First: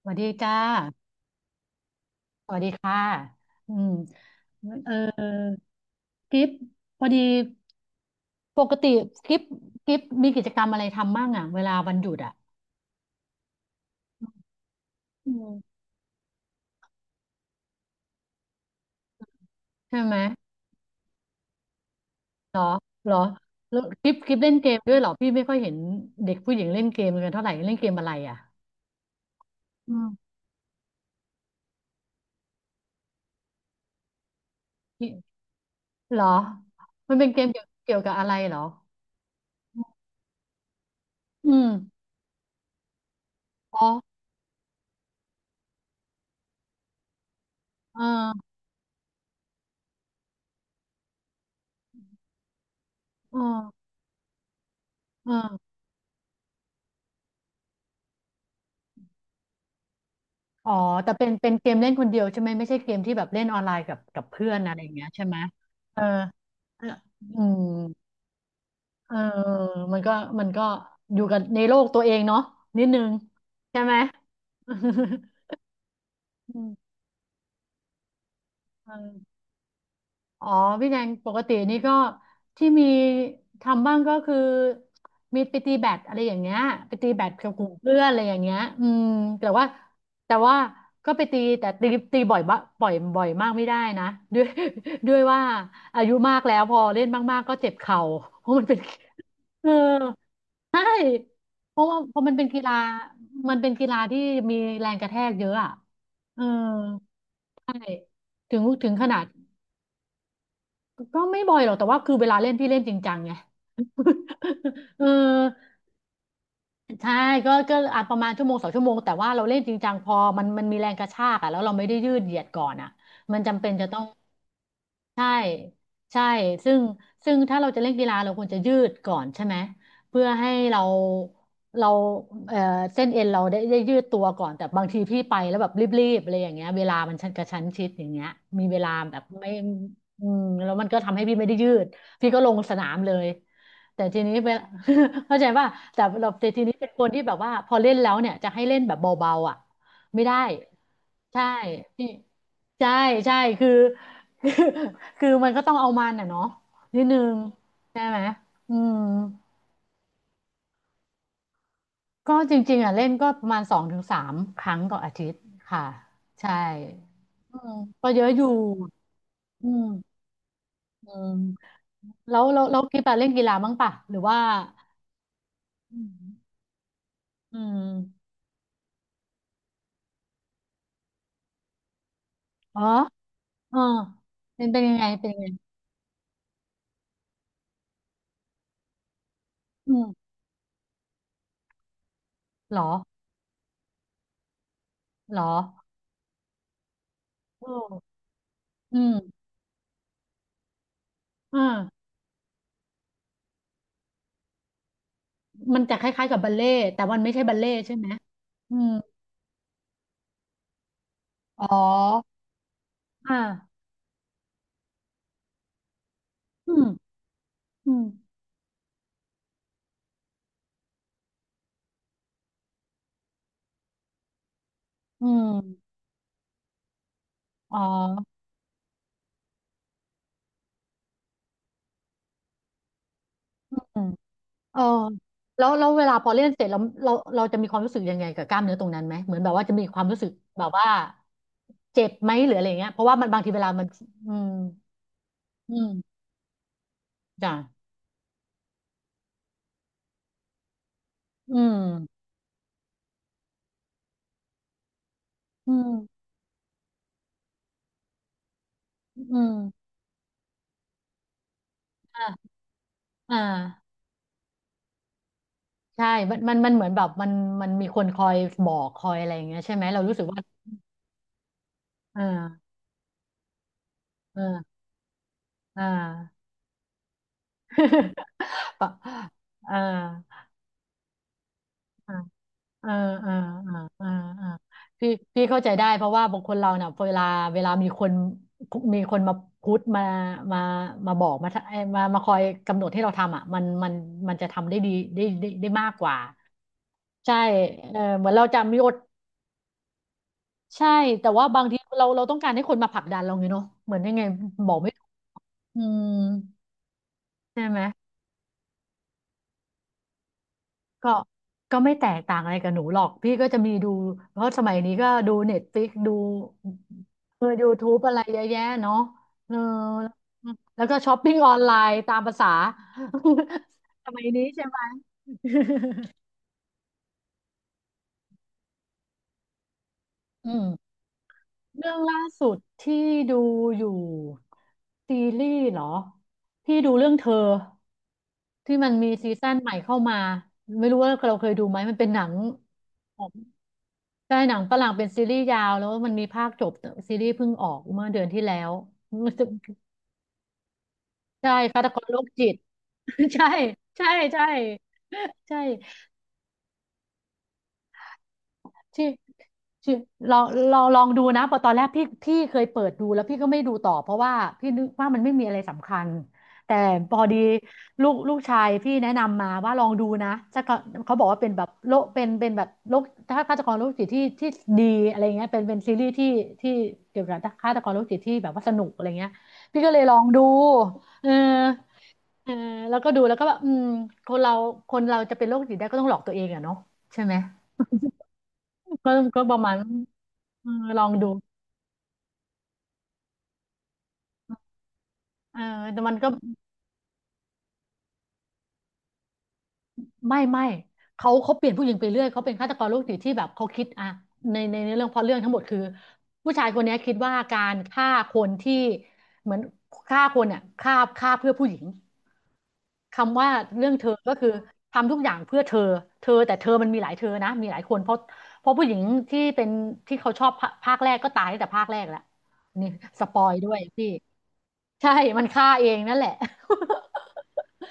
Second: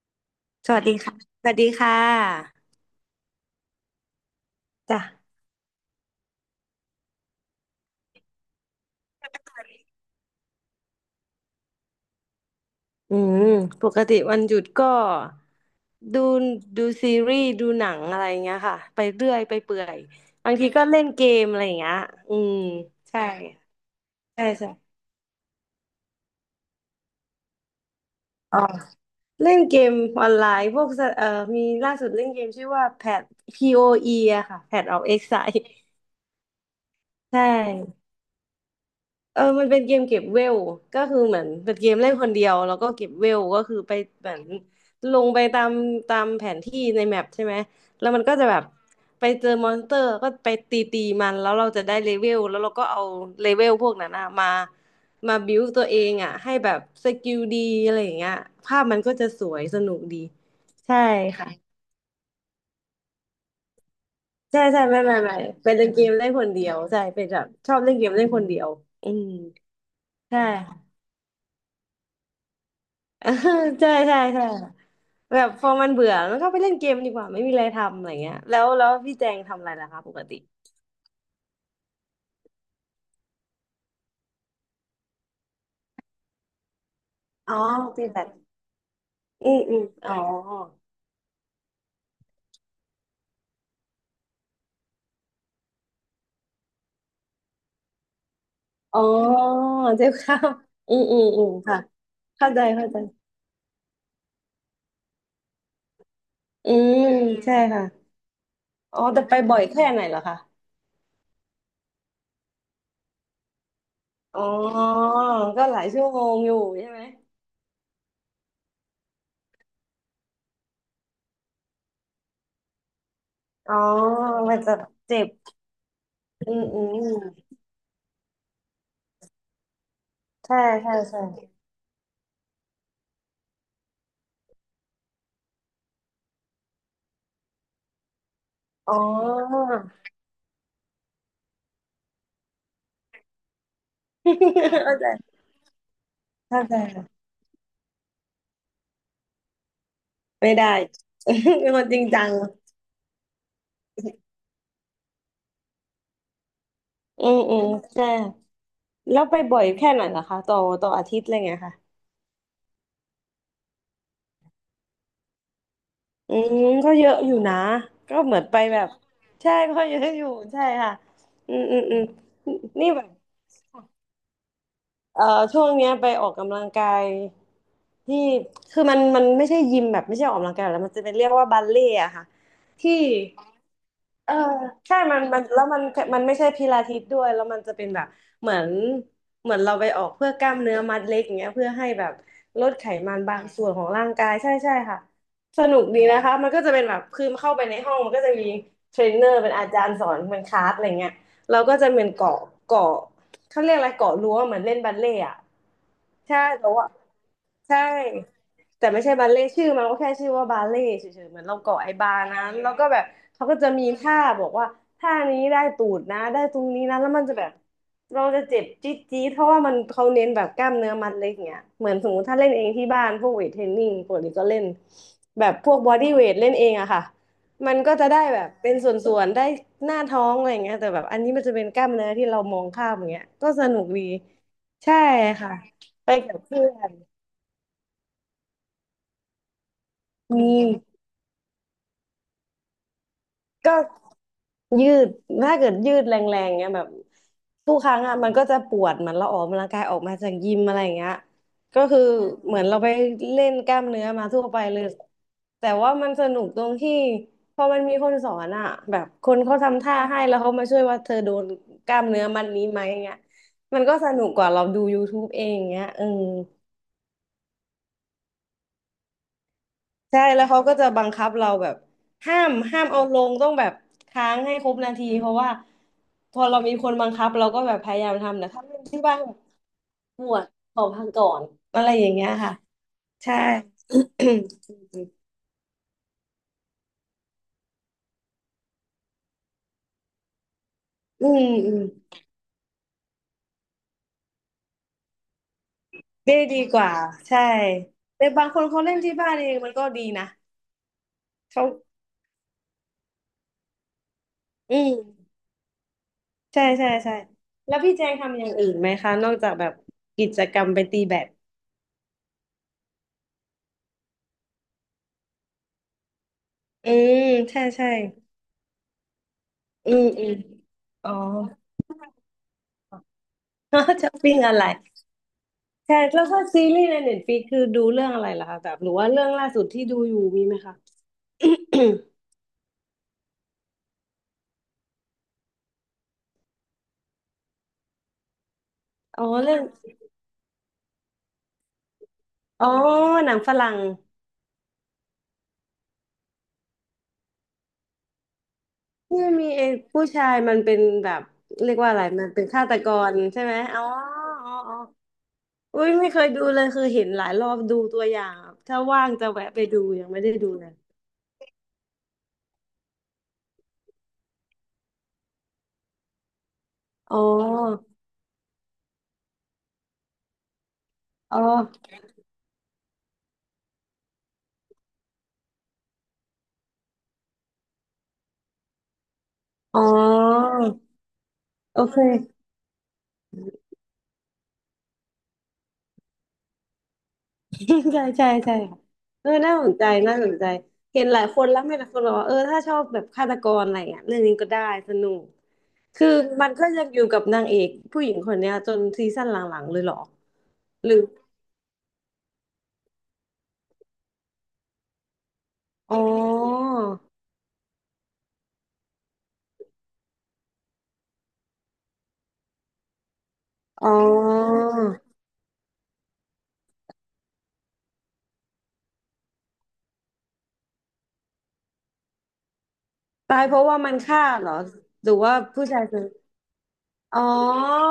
สวัสดีจ้าสวัสดีค่ะสวัสดีค่สะวัสดีค่ะอืมเออจ้ะกิฟพอดีปกติกิฟกิฟมีกิจกรรมอะไรทำบ้างอ่ะเวลาวันหยุดอ่ะอืมปกติวันหยุดก็อืมดูดูซีรีส์ดูหนังอะไรอย่างเงี้ยค่ะไปเรื่อยไปเปื่อยใช่ไหมบางทีก็เล่นเกมอะไรอย่างเงี้ยอืมเหรอเหรอใช่แล้วกิฟใช่เล่นเกใช่มด้วยเหรอพี่ไม่ค่อยเห็นเด็กผู้หญิงเล่นเกมกันเท่าไหร่เล่นเกมอะไรอ่ะอ๋อเล่นเกมอืออนมไลน์พวกสมีล่าสุดเล่นเกมชื่อว่าแพท POE ออีอะค่ะ Path of ี Exile เหรอมันเป็นเกใช่ มเกี่ยวกับอะไรเหรอเออมันเป็นเกมเก็บเวลก็คือเหมือนอืมเป็นเกมเล่นคนเดียวแล้วก็เก็บเวลก็คืออ๋อไปเหมือนลงไปตามแผนที่ในแมปใช่ไหมเอแล้วมันก็จะอแบบไปเจอมอนสเตอร์ก็ไปตีมันแล้วเราจะได้เลเวลแล้วเราก็เอาเอเลเวลอพวกนั้นอะมาเอมาบิวอ ตัวเองอะให้แบบสกิลดีอะไรอย่างเงี้ยภาพมันก็จะสวยสนุกดีอ๋อ ใช่แต่เป็นเป็ค่ะนเกมเล่นคนเดียวใช่ไหม ไม่ใช่เกมที่แบบเล่นออนไลน์กับเพื่อนใช่อะไรใช่อย่างไม่เงี้ยไม่ใช่ไหไม่ม เป็นเอเกอมเล่นคนเดียวเออใช่เป็นแบอืบมชอบเล่นเกมเล่นคนเดียวอืเออมมันก็ใช่ มันก็อยู่กับในโลกตัวเองเนาะนิดนึง เออใช่ใช่ไหม ใช่ใช่แบ บพอมันเบื่อมันก็ไปอืเล่นเกมมดีกว่าไม่มีอะไรทำอะไรเงี้ยแล้วพี่แจเออ งทำอะไรล่ะคะปกติอ๋อพี่แนงปกตินี่ก็ที่มีทำบ้างก็คือมีไปตีแบดอะไรอย่างเงี้ยไปตีแบดกับอ๋อกลุ่มเพื่อตีนอะแบไรดอย่างเงี้ยอืมแต่อืมว่าอืมอ๋อแต่ว่าก็ไปตีแต่ตีบ่อยบะบ่อยบ่อยมากไม่ได้นะด้วยด้วยว่าอายุมากแล้วพอเล่นมากๆก็เจ็บเข่าเพราะมันเป็น อ๋อ เออเจ็บข้าวใช่อืมอืมอืมเพค่ะราะว่าเพราะมันเป็นเข้าใจกีฬาเข้าใจมันเป็นกีฬาที่มีแรงกระแทกเยอะอ่ะเอออืมใช่ใช่ค่ะถึงอ๋อขนาแต่ด ไปบ่อยแค่ไหนเหรอคะก็ไม่บ่อยหรอกแต่ว่าคือเวลาเล่นพี่เล่นจริงจังไง อ๋อ เออก็หลายชั่วโมงอยู่ใช่ไหมใช่ก็อาจประมาณชั่วโมงสองชั่วโมงแต่ว่าเราเล่นจริงจังพอมันมีแรงกระชากอ่ะแล้วเราไม่ได้ยืดเหยียดก่อนอ่ะมันจำเป็นอ๋อจะต้อง มันจะเจ็ใช่บใช่อืมซึ่อืงซึ่งมถ้าเราจะเล่นกีฬาเราควรจะยืดก่อนใช่ไหมเพื่อให้ใช่เราใช่ใช่เราเอ่อเส้นเอ็นเราได้ยืดตัวก่อนแต่บางทีพี่ไปแล้วแบบรีบๆอะไรอย่างเงี้ยเวลามันชันกระชั้นชิดอย่างเงี้ยมีเวลาอ๋อ แบบไม่อืมแล้วมันก็ทำให้พี่ไม่ได้ยืดพี่ก็ลงสนามเลยแต่ทีนี้เวลา เข้าใจ เข้าใจว่าแต่เราแต่ทีเข้านี้ใจ เป็นคนที่แบบว่าพอเล่นแล้วเนี่ยจะให้เล่นแบบเบาๆอ่ะ ไม่ได้ไม่ได้ เใช่ป็นคนจริงพี่จังใช่ใช่คือ คือคือมันก็ต้องเอามันอ่ะเนาะนิดนึอืงมอืมใช่ใช่ไหมค่ะอืมแล้วไปบ่อยแค่ไหนล่ะคะต่ออาทิตย์อะไรเงี้ยค่ะก็จริงๆอ่ะเล่นก็ประมาณสองถึงสามครั้งต่ออาทิตย์ค่ะอืใช่มก็เยอะอยู่นะอืมก็ก็เยอะเหมืออนยู่ไปแบบใช่อืก็เยอะมอยู่ใช่ค่ะอืมอืมอืมอืมแล้วนี่กีแบบฬาเล่นกีฬาบ้างป่ะหรือว่าเอ่อช่วงเนี้ยอืไปมออกกำลังกายอืที่มคือมันไม่ใช่ยิมแบบไม่ใช่ออกกำลังกายแล้วมันจะเป็นเรียกว่าบัลเล่ต์อะค่ะอ๋อที่ เออเออเป็นยัใช่งไงมันเป็นยัมังนไงแล้วมันมันไม่ใช่พิลาทิสด้วยแล้วมันจะเป็นแบบเหมือนเหมือนเราไปอือมอก เพื่อกล้ามเนื้อมัดเล็กอย่างเงี้ยเพื่อให้แบบลดเหรไขอมันบางส่วนของร่างกายใช่ใช่ค่ะเหรอสนุกดีนะคะมันก็จะเป็นแบบคือเข้าไปเออในห้องมันก็จะมีเทอืรมนเนอร์เป็นอาจารย์สอนเป็นคลาสอะไรเงี้ยอเราก็จะเหมื่า อนเกาะ เขาเรียกอะไรเกาะรั้วเหมือนเล่นบัลเล่ต์อะมันจะคล้ายๆกัใช่บบัลเล่แต่ต์ว่าแต่มันไม่ใช่บัลเล่ต์ใช่ใช่ไหมอืแต่มไม่ใช่บัลเล่ต์ชื่อมันก็แค่ชื่อว่าบัลเล่ต์เฉยๆเหมือนเราอ๋อเกาะไอ้บาร์นั้นแล้วก็แบบอ่าเขาก็จะมีท่าบอกว่าท่านี้ได้ตูดนะได้ตรงอืนี้มนะแล้วมันจะแบบอืมเราจะเจ็บจี๊ดจี๊ดเพราะว่ามันเขาเน้นแบบกล้ามเนื้อมัดเล็กเงี้ยเหมือนสมมติถ้าเล่นเองที่บ้านพวกเวทเทรนนิ่งปกติก็เล่นอืแบบพวกบอมดี้เวทเล่นเองอะค่ะ มัอ๋นอก็จะได้แบบเป็นส่วนๆได้หน้าท้องอะไรอย่างเงี้ยแต่แบบอันนี้มันจะเป็นกล้ามเนื้อที่เรามองข้ามอย่างเงี้ยก็สอนุกืดีมเออใช่ค่ะแล้วแล้วเวไปลาพอกับเล่นเสเพื่ร็จอเรานเราจะมีความรู้สึกยังไงกับกล้ามเนื้อตรงนั้นไหมเหมือนแบบว่าจะมีความรู้สึกอืแบบว่ามเจ็บไหมหรืออะไรเงี้ยเพราะว่ามันบางทีเวลาก็ มันอืมยืด ถ้าเกิอืดยืดมแรงๆเงี้ยแบบจ้ะทุกครั้งอ่ะมันก็จะปวดเหมือนเราออกกำลังกายออกมาจากยิมอะไรอย่างเงี้ยอืก็คือมเหมือนเราไปเล่นกล้ามเนื้อมาทั่วไปเลยแต่อืว่ามันสมนุกตรงที่พอมันมีคนสอนอ่ะแบบอืคนมเขาทำท่าให้แล้วเขามาช่วยว่าเธอโดนกล้ามเนื้อมัดอ่านี้ไหมเงี้ยอ่ามันก็สนุกกว่าเราดู YouTube เองเงี้ยเออ ใช่มันเหมือนแบบมันมันมีคนคอยบอกคอยอะไรอย่างเงี้ยใช่ไหมเรารู้ใช่สึกว่าแล้วเขาก็จะบังคับเราแบบอ่าห้ามเอาลงต้องแบบค้างให้ครอ่า บนาทีเพราะว่าอ่า พอเรามีคนบังคับเราก็แบบพยายามทำแต่ถ้า ไม่ปะที่บ้านอ่าปวดขอพักก่อนอะไรอย่าอ่างเงี้ยค่ะอ่าอ่าใช่ อ่าอ่าอ่า พี่พี่เข้าใจได้เพราะว่าบางคนเราเนี่ยเวลาเวลามีคนมาพุทธมามามาบอือกมมาอืเอ้มยมามาคอยกำหนดให้เราทำอ่ะมันจะทำได้ดีได้มากกว่าได้ดีกว่าใช่ใช่เออเหแต่มือนเราบางคจะนมีเขาอเล่ดนที่บ้านเองมันก็ดีนะใช่แต่ว่าบาเขางทีเราเราต้องการให้คนมาผลักดันเราไงเนาะเหมือนยังไงบออืกไม่มถูกอืมใช่ใช่ใช่ใช่แล้ไหม วพี่แจงทำอย่างอื่นไหมคะนอกจากแบบกิจกรรมไปตีก็แบดก็ไม่แตกต่างอะไรกับหนูหรอกพี่ก็จะมีดูเพราะสมัยนี้ก็ดูเน็ตฟ i ิกดูอืมเออใช่ยูทูใช่บอะไรเยอะแยะเนาะเอออืมอืมแล้วก็อ๋ช้อ อปปิ้งออนไลน์ตามภาษา สช้อปมัยปิ้งนี้อะไรใช่ไหม ใช่แล้วก็ซีรีส์ในเน็ตฟ i ิกคือดูเรื่องอะไรล่ะคะแบบหรือว่าเรื่องล่าสุดที่ดูอยู่มีอืไหมมคะ เรื่องล่าสุดที่ดูอยู่ซีรีส์เหรอพี่ดูเรื่องเธอที่มันมี อ๋อซีซั่นเรื่องใหม่เข้ามาไม่รู้ว่าเราเคยดูไหมมันเป็นหนัง อ๋อหนังฝรั่งใช่หนังฝรั่งเป็นซีรีส์ยาวแล้วมันมีภาคจบซีรีส์เพิ่งออกเมื่อเดือนที่แล้ว เนี่ยมี ไอ้ผู้ชายมันเป็นแบบใช่เรียกฆาตว่ากอะไรรโรมัคนเป็นจิต ฆาตกร ใช่ใช่ไหมอ๋อใช่ใช่อ๋ออ๋ออุ้ยใช่ ไม่เคยดูเลยคือเห็นหลายรอบดูตัวอย่างอะถ้าว่าที่งจะแวะไปดูที่ยังไม่ได้ลองดูเลยลองดูนะเพอตอนแรกพี่เคยเปิดดูแล้วพี่ก็ไม่ดูต่อเพราะว่าพี่นึกว่ามันไม่มีอะไรสำคัญแต่พอ๋ออดีลูกชายพี่แนะนำมาว่าลองดูนะจะก็เขาบอกอ๋ว่าอเป็นแบบโลกเป็นแบบโลกถ้าฆาตกรโรคจิตที่ดีอะไรเงี้ยเป็นซีรีส์ที่ที่เกี่ยวกับฆาตกรโรคจิตที่แบบว่าสนุกอะไรเงี้ยอ๋พี่อก็เลยลองดูเออโอเค เออแล้วก็ดูแล้วก็แบบอืมคนเราคนเราจะเป็นโรคจิตได้ก็ต้องหลอกตัวเองอะเนาะใช่ไหม ใช่ใช่ใช่ค่ะก็เออก็ปน่าระสมานณ ใจน่าสนใจเออลเห็อนงหลายดูคนแล้วไม่หลายคนบอกว่าเออถ้าชอบแบบฆาตกรอะไรอ่ะเรื่องนี้ก็ได้สนุกเออแต่คือมันก็ มันก็ยังอยู่กับนางเอกผู้หญิงคนเนี้ยจนซีซั่นหลังๆเลยเหรอไม่หรือเขาเปลี่ยนผู้หญิงไปเรื่อยเขาเป็นฆาตกรโรคจิตที่แบบเขาคิดอะในเรื่องเพร็ะเรื่องทั้งหมดคืออ๋อผู้ชายคนนี้คิดว่าการฆ่าคนที่เหมือนฆ่าคนเนี่ยฆ่าเพื่อผู้หญิงคำว่าเรื่อ๋องเธอก็คืออทำทุกอย่างเพื่อเธอแต่เธอมันมีหลายเธอนะมีหลายคนเพราะผู้หญิงที่เป็นที่เขาชอบภาคแรกก็ตายตั้งแต่ภาคแรกแล้วนี่สปตาอยยเพราะด้วว่ายมันพี่ฆ่าเหรอหใช่รือว่ามันผู้ฆ่าชายเอคงนนั่นแหละ อ๋อ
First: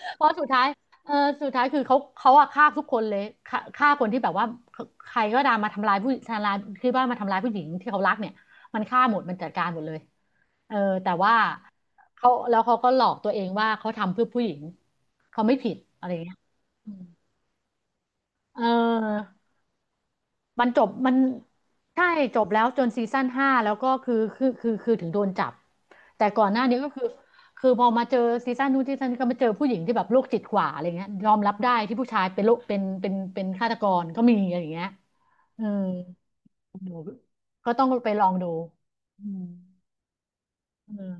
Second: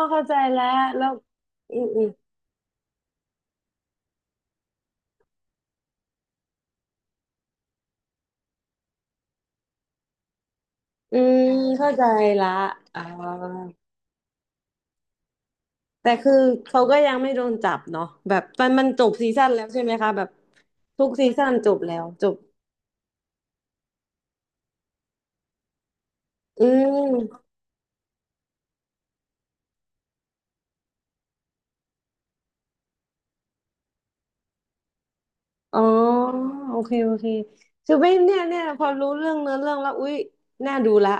เพเข้าราะใจสุดท้าแล้ย วแล้เอวอสุดท้ายอืคือมเขาอืมเขาอะฆ่าทุกคนเลยฆ่าคนที่แบบว่าใครก็ตามมาทำร้ายผู้ทำร้ายคือว่ามาทำร้ายผู้หญิงที่เขารักเนี่ยมันฆ่าหมดมันจัดการหมดเลยเออแต่อืว่ามเข้าใจเขาละแล้วเขาก็หอ๋ลอกตัวเองว่าอ เขาทำเพื่อผู้หญิงเขาไม่ผิดอะไรแต่คืเงี้อยเขาก็ยังไม่โดนจับเนาะแบบเมันจบออ ซีซั่นแล้วใช่ไหมคะแบบมันจบทุกมันซีซั่นจบแล้ใช่วจบจบแล้วจนซีซั่น 5แล้วก็คือถึงโดนจับแต่ก่อนหน้าอืนี้ก็คือมคือพอมาเจอซีซั่นนู้นซีซั่นนี้ก็มาเจอผู้หญิงที่แบบโรคจิตกว่าอะไรเงี้ยยอมรับได้ที่ผู้ชายเป็นโรคเป็นฆาตกรก็มีอะไรอย่างเงี้ยเอออ๋อโอหเคนูโอเคก็ต้องคือไปไม่ลองเนี่ยดูเนี่ยพอรู้อืเรื่องมเนื้อเรื่องแล้วอุ๊ยน่าเอดูอละ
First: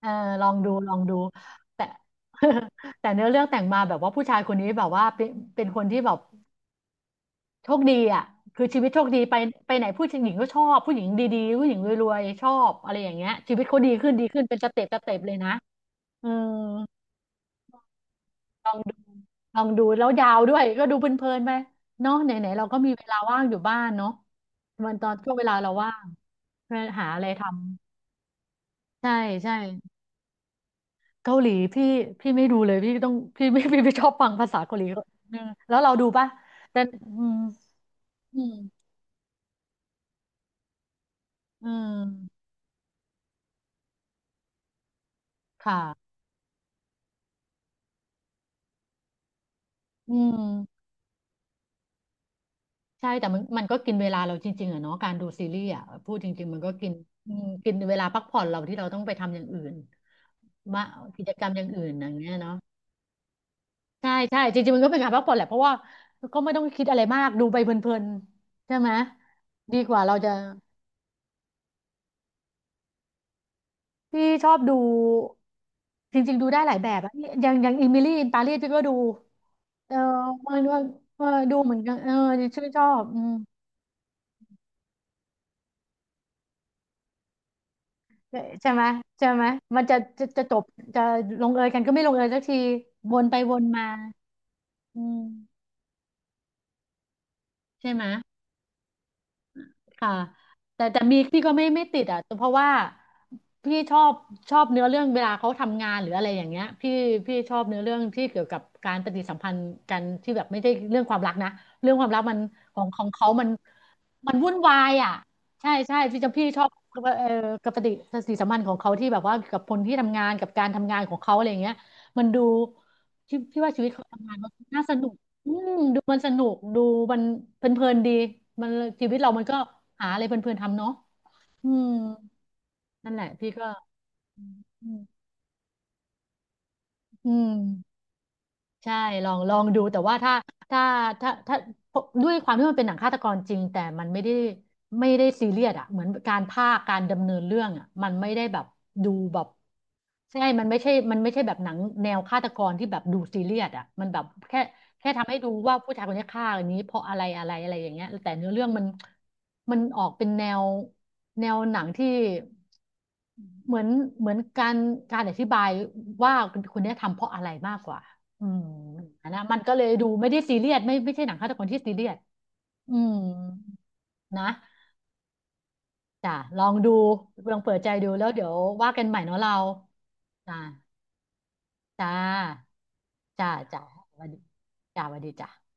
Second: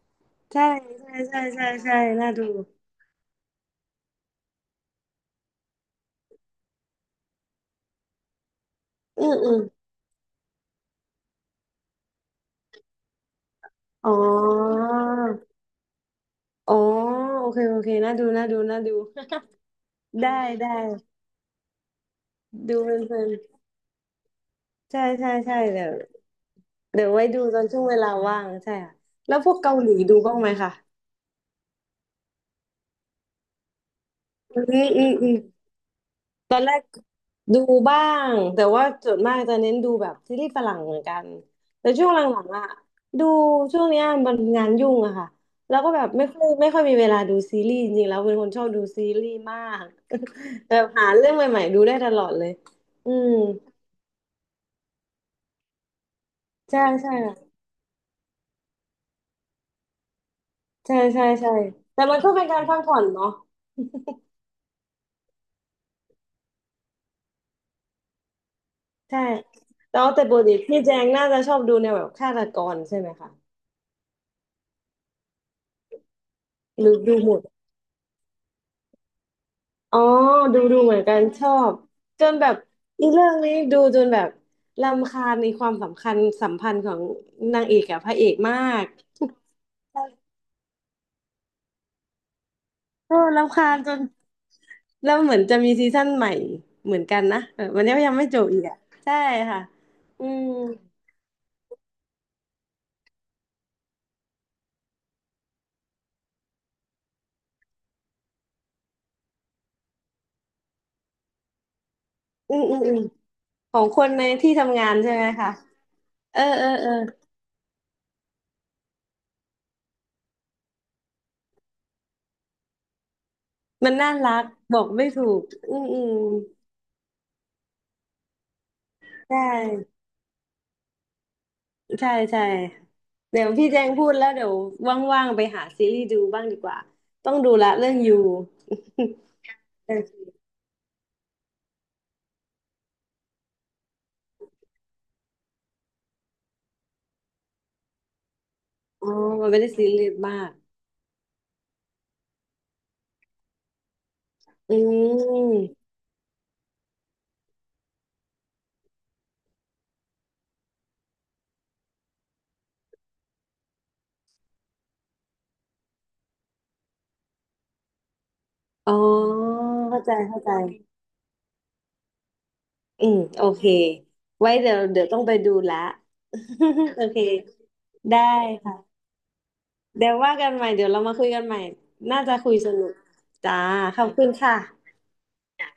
เออลองใช่ดูลองใช่ดูใช่ใช่แต่ ใช่น่าดู แต่เนื้อเรื่องแต่งมาแบบว่าผู้ชายคนนี้แบบว่าเป็นคนที่แบบ โชคดีอ่ะคือชีวิตโชคดีอืไปมอืมไปไหนผู้หญิงก็ชอบผู้หญิงดีๆผู้หญิงรวยๆชอบอะไรอย่างเงี้ยชีวิตเขาดีอ๋ขึ้อนดีขึ้นเป็นสเต็ปสเต็ปเลยนะเอออ๋อโอเคโอเคน่าดูน่าดูลอน่างดู ดูลองดูแล้ว ยาได้วด้วยได้ก็ดูเพลินๆไปเนาะไหนๆเราก็ดูมีเวเพลาลินว่างอยู่บ้านเนาะมัๆนตใช่อนช่ใช่วงเวลาใช่เราเดี๋ยว่าวงเพื่อเดี๋หายวอะไว้ไรดูทำตอนช่วงเวลาว่างใช่ค่ะใช่แล้วพใช่วกเกาหลีดูบ้างไหมคะ เกาหลีพี่ไม่ดูเลยพี่ต้องพี่ไม่ พี่ไม่ชอบฟังภาษาอืเกาหลีมอืมอืมอืมแล้วเราดูปะตอนแรแต่กอืมดูบ้างอืแต่ว่ามส่วนมากจะเน้นดูแบบซีรีส์ฝรั่งเหมือนกันอืแต่ช่วงหมลังๆอ่ะดูช่วงเนี้ยมันงานยุ่งอะค่ะแล้วค่ะก็แบบไม่ค่อยมีเวลาดูซีรีส์จริงๆแล้วเป็นคนชอบดูซีรีส์มากอืแบม บหาเรื่องใหม่ๆดูได้ตลอดเลยใช่อืแต่มมันก็กินเวลาเราจริงๆอะเนาะการดูซีรีส์อะพูดจริงๆมันก็ใช่กินใช่อืมกินเวลาพักผ่อนเราที่เราต้องไปทำอย่างอื่นมาใช่กิใช่จกรรใช่มอย่างอื่นแต่อย่ามังนก็เงี้ยเป็นเนาะการพักผ่อนเนาะใช่ใช่จริงๆมันก็เป็นการพักผ่อนแหละเพราะว่าก็ไม่ต้องคิดอะไรมากดูไปเพลินๆใช่ไหมใช่ดีกแล้ว่าวเราแต่จะปกติพี่แจงน่าจะชอบดูแนวแบบฆาตกรใช่ไหมคะพี่ชอบดูจริงๆดูได้หลายหแบรือบอะดูหมด อย่างอย่างอิมิลี่อินปารีสพี่ก็ดูเอออ๋อมัดูนดูว่าเหมือนกัเอนอชอดูเหบมือนกันเออจนแบบชื่นชอบอีอืเรื่ม องนี้ดูจนแบบรำคาญในความสำคัญสัมพันธ์ของนางเอกกับพระเอกเอ่อมาใช่ไหมกใช่ไหมมันจะจบจะลงเอยกันก็ไม่ลงเอยสักทีวโอ้นไปวรำนคาญมาจนอืแล้วมเหมือนจะมีซีซั่นใหม่เหมือนกันนะเออมันใช่ไหม ยังไม่จบอีกอ่ะใช่ค่ะค่ะอืมแต่แต่มีพี่ก็ไม่ไม่ติดอ่ะเพราะว่าพี่ชอบชอบเนื้อเรื่องเวลาเขาทำงานหรืออะไรอย่างเงี้ยพี่ชอบเนื้อเรื่องที่เกี่ยวกับการปฏิสัมพันธ์กันที่แบบไม่ใช่เรื่องความรักนะเรื่องความรักมันอืมขอือมงอืขมองเขามันของคนในมันที่วุ่นวาทำงายนอ่ะใช่ไหมคะใช่ใช่พี่จะเออพี่ชเอออบเออเอ่อกับปฏิสัมพันธ์ของเขาที่แบบว่ากับคนที่ทำงานกับการทำงานของเขาอะไรอย่างเงี้ยมันดูพี่ว่าชีวิมัตนเขาน่าทำงานรักมันบน่าอกสนุไม่ก ถูกอืมอืมอืดูมัมนสนุก ดูมันเพลินๆดีมันชีวิตเราใช่มันก็หาอะไรเพลินๆทำเนาะอืมใช่ใช่ นั่นแหละเดี๋ยพี่วก็พี่แจงพูดแล้วเดี๋ยวอืมว่างๆไปหาซีรีส์ดูบ้างดีกว่าอืต้องดูม ละเรื่องยู ใช่ลองดูแต่ว่าถ้า ถ้าถ้าด้วยความที่มันเป็นหนังฆาตกรจริงแต่มันไม่ได้ไม่ได้ซีเรียสอ่ะเหมือนการภากการดำเนินเรื่องอ่ะมันไม่ได้แบบอ๋ดูอแบบมันไม่ได้ซีรียสมาใช่กมันไม่ใช่มันไม่ใช่แบบหนังแนวฆาตกรที่แบบดูซีเรียสอ่ะมันแบบแค่อืแค่ทำให้ดูว่ามผู้ชายคนนี้ฆ่าอันนี้เพราะอะไรอะไรอะไรอย่างเงี้ยแต่เนื้อเรื่องมันมันออกเป็นแนวหนังที่เหมือนการอธิบายว่าคนเนี้ยทำเพราะอะไรมากกว่า อืมอ๋ออันนะมันก็เลยเข้าดูใจไม่ได้เข้าใจซีเรียสไม่ใช่หนังฆาตกรที่ซีเรียสอือืมมโอเคนะไว้เดี๋ยวเดี๋ยวต้องไปดูละ จ้ะลองดู โอเคลองเปิดใจดูได้แล้วเดี๋ยวว่าค่ะกันใหม่เนาะเราเดี๋ยวว่ากันจ้ะใหม่เดี๋ยวเรามาคุยกันใหม่จ้าน่าจะคุยสนุกจ้าจ้าจ้าขอบสคุวัสณดีค่ะจ้าสวัสดีจ้า